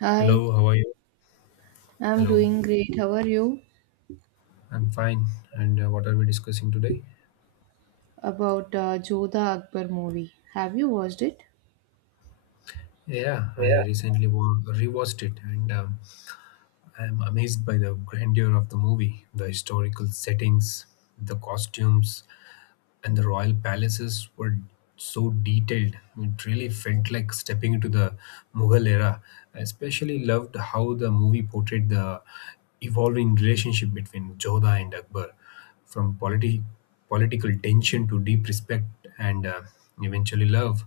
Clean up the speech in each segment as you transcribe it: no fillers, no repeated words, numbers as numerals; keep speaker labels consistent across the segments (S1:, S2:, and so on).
S1: Hi,
S2: Hello, how are you?
S1: I'm
S2: Hello,
S1: doing great. How are you?
S2: I'm fine. And What are we discussing today?
S1: About Jodha Akbar movie. Have you watched it?
S2: Yeah, I recently rewatched it, and I am amazed by the grandeur of the movie, the historical settings, the costumes, and the royal palaces were so detailed. It really felt like stepping into the Mughal era. I especially loved how the movie portrayed the evolving relationship between Jodha and Akbar, from political tension to deep respect and eventually love.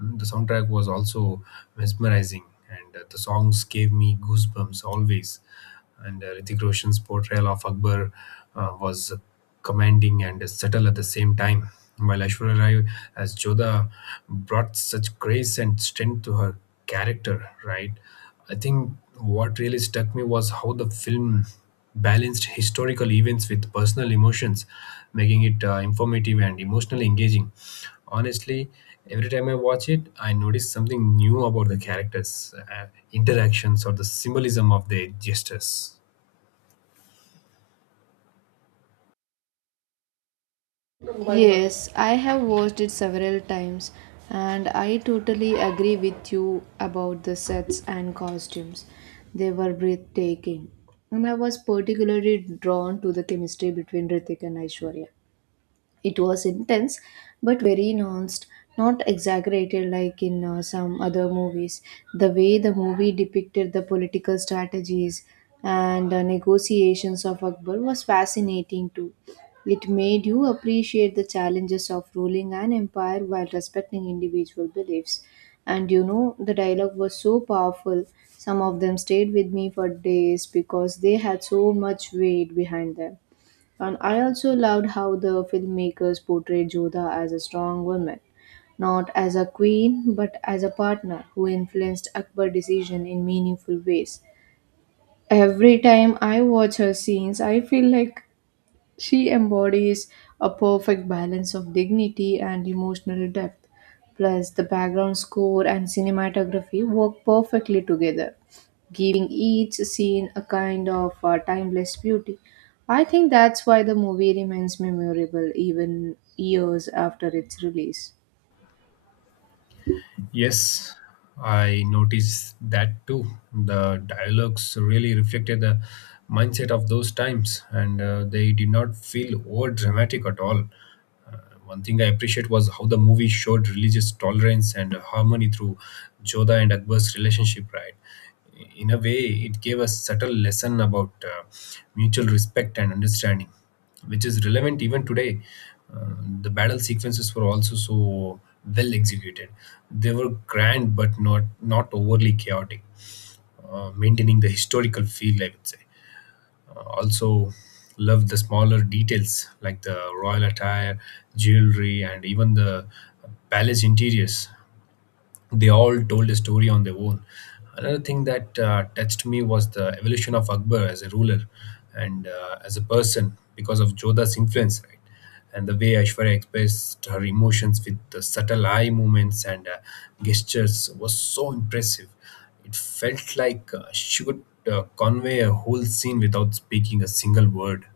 S2: The soundtrack was also mesmerizing, and the songs gave me goosebumps always. And Hrithik Roshan's portrayal of Akbar was commanding and subtle at the same time, while Aishwarya Rai as Jodha brought such grace and strength to her character. Right, I think what really struck me was how the film balanced historical events with personal emotions, making it informative and emotionally engaging. Honestly, every time I watch it, I notice something new about the characters, interactions, or the symbolism of their gestures.
S1: Yes, I have watched it several times and I totally agree with you about the sets and costumes. They were breathtaking. And I was particularly drawn to the chemistry between Ritik and Aishwarya. It was intense, but very nuanced, not exaggerated like in some other movies. The way the movie depicted the political strategies and negotiations of Akbar was fascinating too. It made you appreciate the challenges of ruling an empire while respecting individual beliefs. And you know, the dialogue was so powerful. Some of them stayed with me for days because they had so much weight behind them. And I also loved how the filmmakers portrayed Jodha as a strong woman, not as a queen, but as a partner who influenced Akbar's decision in meaningful ways. Every time I watch her scenes, I feel like she embodies a perfect balance of dignity and emotional depth, plus the background score and cinematography work perfectly together, giving each scene a kind of timeless beauty. I think that's why the movie remains memorable even years after its release.
S2: Yes, I noticed that too. The dialogues really reflected the mindset of those times, and they did not feel over dramatic at all. Uh, One thing I appreciate was how the movie showed religious tolerance and harmony through Joda and Akbar's relationship, right? In a way, it gave a subtle lesson about mutual respect and understanding, which is relevant even today. Uh, the battle sequences were also so well executed. They were grand but not overly chaotic, maintaining the historical feel, I would say. Also, love the smaller details like the royal attire, jewelry, and even the palace interiors — they all told a story on their own. Another thing that touched me was the evolution of Akbar as a ruler and as a person because of Jodha's influence, right? And the way Aishwarya expressed her emotions with the subtle eye movements and gestures was so impressive. It felt like she could convey a whole scene without speaking a single word.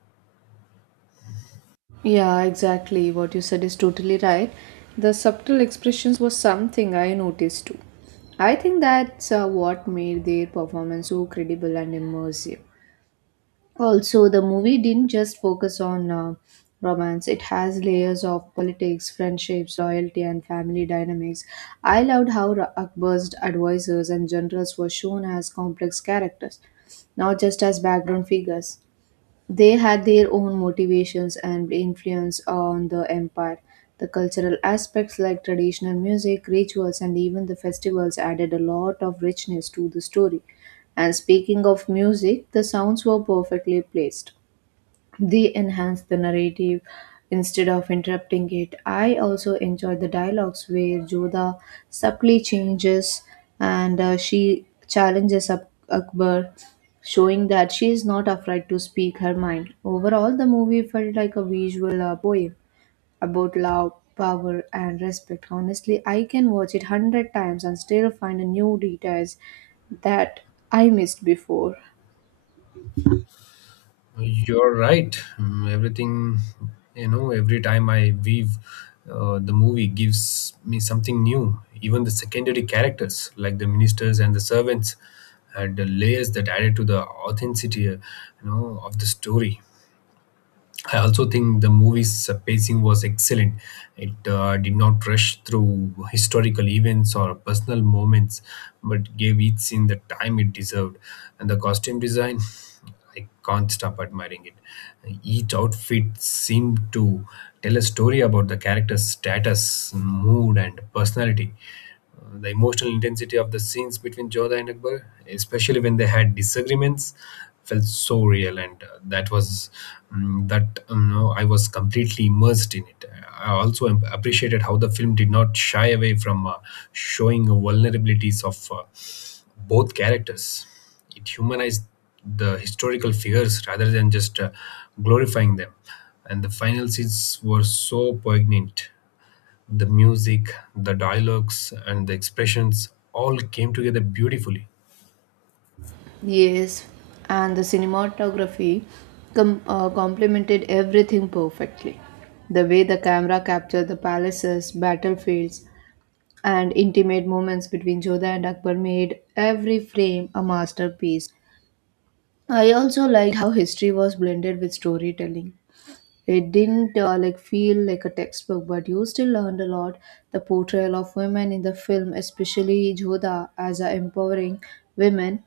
S1: Yeah, exactly. What you said is totally right. The subtle expressions was something I noticed too. I think that's what made their performance so credible and immersive. Also, the movie didn't just focus on romance, it has layers of politics, friendships, loyalty, and family dynamics. I loved how Akbar's advisors and generals were shown as complex characters, not just as background figures. They had their own motivations and influence on the empire. The cultural aspects like traditional music, rituals, and even the festivals added a lot of richness to the story. And speaking of music, the sounds were perfectly placed. They enhance the narrative instead of interrupting it. I also enjoy the dialogues where Joda subtly changes and she challenges Akbar, showing that she is not afraid to speak her mind. Overall, the movie felt like a visual poem about love, power, and respect. Honestly, I can watch it hundred times and still find a new details that I missed before.
S2: You're right. Everything, you know, every time I weave, the movie gives me something new. Even the secondary characters, like the ministers and the servants, had the layers that added to the authenticity, of the story. I also think the movie's pacing was excellent. It did not rush through historical events or personal moments, but gave each scene the time it deserved. And the costume design, I can't stop admiring it. Each outfit seemed to tell a story about the character's status, mood, and personality. The emotional intensity of the scenes between Jodha and Akbar, especially when they had disagreements, felt so real, and that was that no, I was completely immersed in it. I also appreciated how the film did not shy away from showing vulnerabilities of both characters. It humanized the historical figures rather than just glorifying them, and the final scenes were so poignant — the music, the dialogues, and the expressions all came together beautifully.
S1: Yes, and the cinematography complemented everything perfectly. The way the camera captured the palaces, battlefields, and intimate moments between Jodha and Akbar made every frame a masterpiece. I also liked how history was blended with storytelling. It didn't feel like a textbook, but you still learned a lot. The portrayal of women in the film, especially Jodha as a empowering women,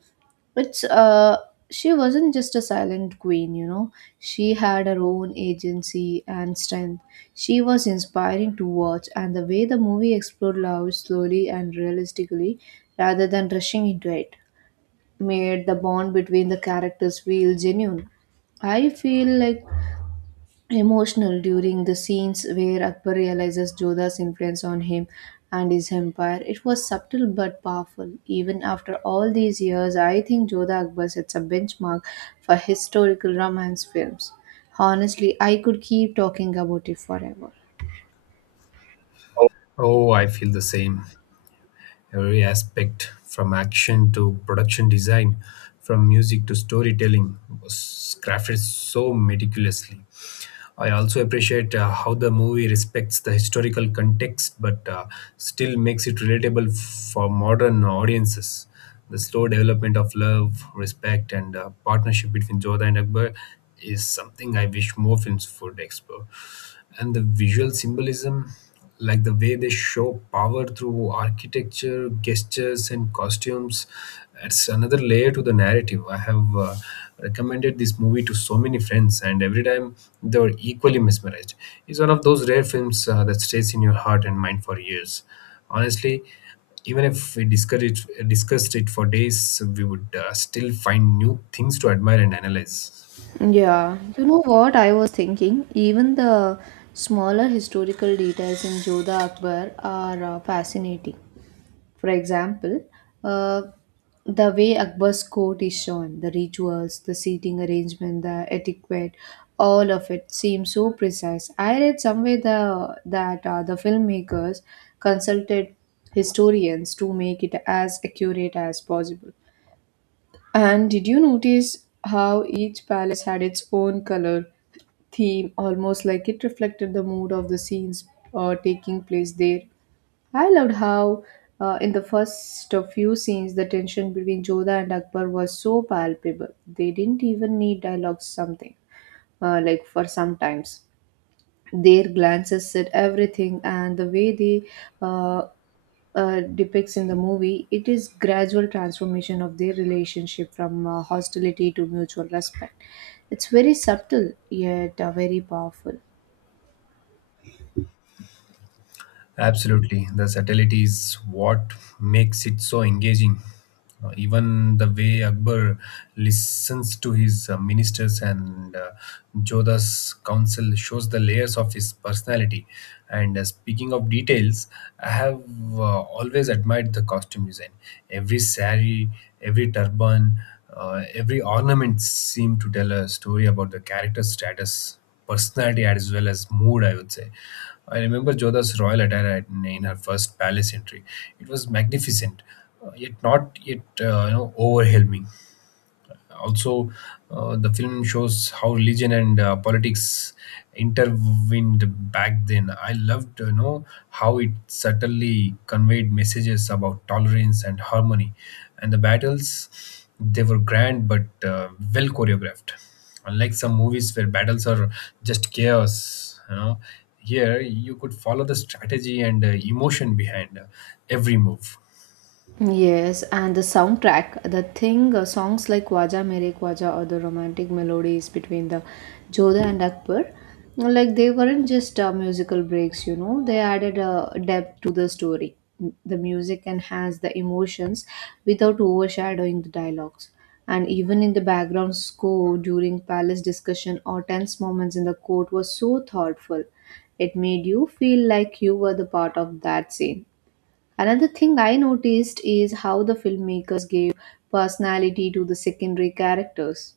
S1: it's she wasn't just a silent queen, you know. She had her own agency and strength. She was inspiring to watch and the way the movie explored love slowly and realistically rather than rushing into it made the bond between the characters feel genuine. I feel like emotional during the scenes where Akbar realizes Jodha's influence on him and his empire. It was subtle but powerful. Even after all these years, I think Jodha Akbar sets a benchmark for historical romance films. Honestly, I could keep talking about it forever.
S2: Oh, I feel the same. Every aspect, from action to production design, from music to storytelling, was crafted so meticulously. I also appreciate how the movie respects the historical context but still makes it relatable for modern audiences. The slow development of love, respect, and partnership between Jodha and Akbar is something I wish more films would explore. And the visual symbolism, like the way they show power through architecture, gestures and costumes — it's another layer to the narrative. I have recommended this movie to so many friends, and every time they were equally mesmerized. It's one of those rare films that stays in your heart and mind for years. Honestly, even if we discussed it for days, we would still find new things to admire and analyze.
S1: Yeah, you know what I was thinking? Even the smaller historical details in Jodha Akbar are fascinating. For example, uh, the way Akbar's court is shown, the rituals, the seating arrangement, the etiquette, all of it seems so precise. I read somewhere that the filmmakers consulted historians to make it as accurate as possible. And did you notice how each palace had its own color theme, almost like it reflected the mood of the scenes taking place there? I loved how, in the first few scenes, the tension between Jodha and Akbar was so palpable. They didn't even need dialogues, something like for sometimes. Their glances said everything, and the way they uh, depicts in the movie, it is gradual transformation of their relationship from hostility to mutual respect. It's very subtle yet very powerful.
S2: Absolutely. The subtlety is what makes it so engaging. Even the way Akbar listens to his ministers and Jodha's counsel shows the layers of his personality. And Speaking of details, I have always admired the costume design. Every sari, every turban, every ornament seem to tell a story about the character's status, personality as well as mood, I would say. I remember Jodha's royal attire in her first palace entry. It was magnificent, yet not yet you know, overwhelming. Also, the film shows how religion and politics intervened back then. I loved to know how it subtly conveyed messages about tolerance and harmony. And the battles, they were grand but well choreographed. Unlike some movies where battles are just chaos, you know, here you could follow the strategy and emotion behind every move.
S1: Yes, and the soundtrack, the thing, songs like Waja Mere Waja or the romantic melodies between the Jodha and Akbar, like they weren't just musical breaks, you know, they added a depth to the story. The music enhanced the emotions without overshadowing the dialogues. And even in the background score during palace discussion or tense moments in the court was so thoughtful. It made you feel like you were the part of that scene. Another thing I noticed is how the filmmakers gave personality to the secondary characters.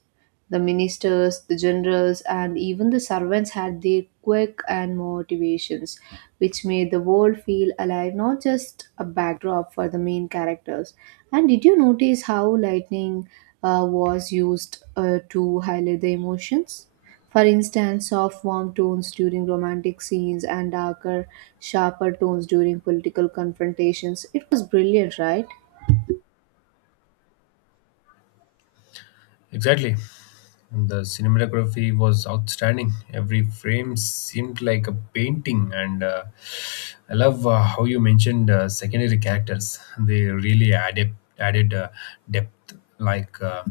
S1: The ministers, the generals, and even the servants had their quirk and motivations, which made the world feel alive, not just a backdrop for the main characters. And did you notice how lightning was used to highlight the emotions. For instance, soft, warm tones during romantic scenes and darker, sharper tones during political confrontations. It was brilliant, right?
S2: Exactly. And the cinematography was outstanding. Every frame seemed like a painting, and I love how you mentioned secondary characters. They really added depth. Like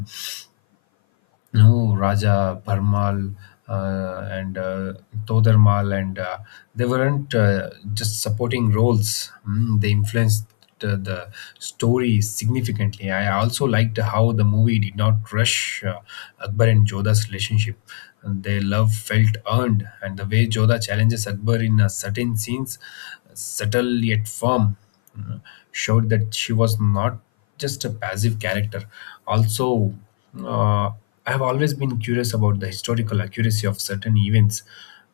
S2: no, Raja, Bharmal, and Todarmal, and they weren't just supporting roles. They influenced the story significantly. I also liked how the movie did not rush Akbar and Jodha's relationship. And their love felt earned, and the way Jodha challenges Akbar in certain scenes, subtle yet firm, uh, showed that she was not just a passive character. Also, uh, I have always been curious about the historical accuracy of certain events.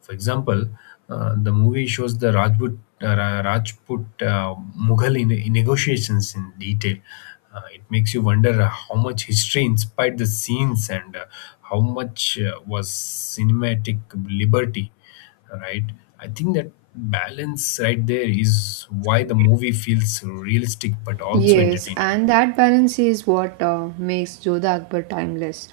S2: For example, the movie shows the Rajput, Rajput Mughal in negotiations in detail. It makes you wonder how much history inspired the scenes and how much was cinematic liberty, right? I think that balance right there is why the movie feels realistic but also
S1: Yes,
S2: entertaining.
S1: and that balance is what makes Jodha Akbar timeless.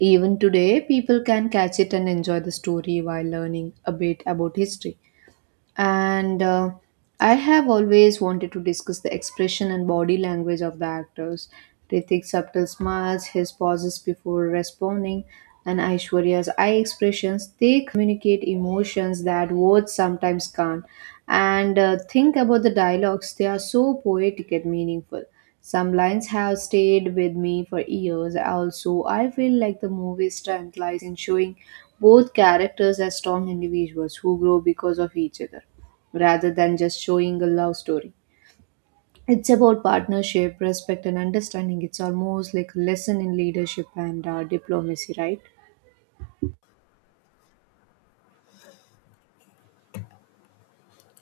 S1: Even today, people can catch it and enjoy the story while learning a bit about history. And I have always wanted to discuss the expression and body language of the actors. Ritik's subtle smiles, his pauses before responding, and Aishwarya's eye expressions, they communicate emotions that words sometimes can't. And think about the dialogues, they are so poetic and meaningful. Some lines have stayed with me for years. Also, I feel like the movie's strength lies in showing both characters as strong individuals who grow because of each other rather than just showing a love story. It's about partnership, respect, and understanding. It's almost like a lesson in leadership and diplomacy, right?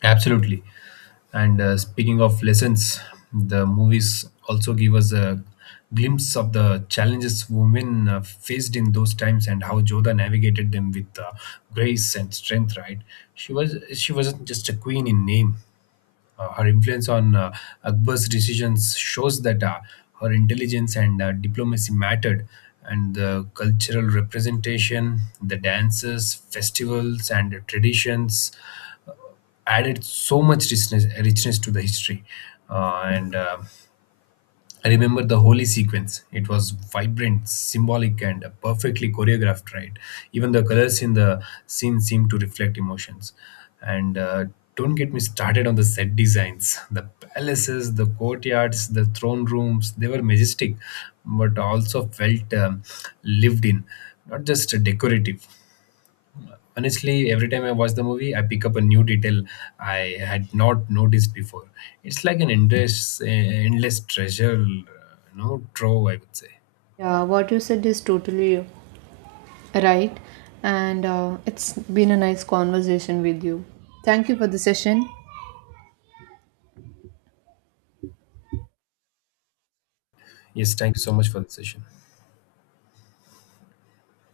S2: Absolutely. And Speaking of lessons, the movies also give us a glimpse of the challenges women faced in those times and how Joda navigated them with grace and strength. Right? She wasn't just a queen in name. Her influence on Akbar's decisions shows that her intelligence and diplomacy mattered. And the cultural representation, the dances, festivals, and traditions added so much richness to the history. And I remember the holy sequence. It was vibrant, symbolic and perfectly choreographed, right? Even the colors in the scene seemed to reflect emotions. And Don't get me started on the set designs — the palaces, the courtyards, the throne rooms, they were majestic but also felt lived in, not just decorative. Honestly, every time I watch the movie, I pick up a new detail I had not noticed before. It's like an endless treasure, trove, I would say.
S1: Yeah, what you said is totally right. And it's been a nice conversation with you. Thank you for the session.
S2: Yes, thank you so much for the session.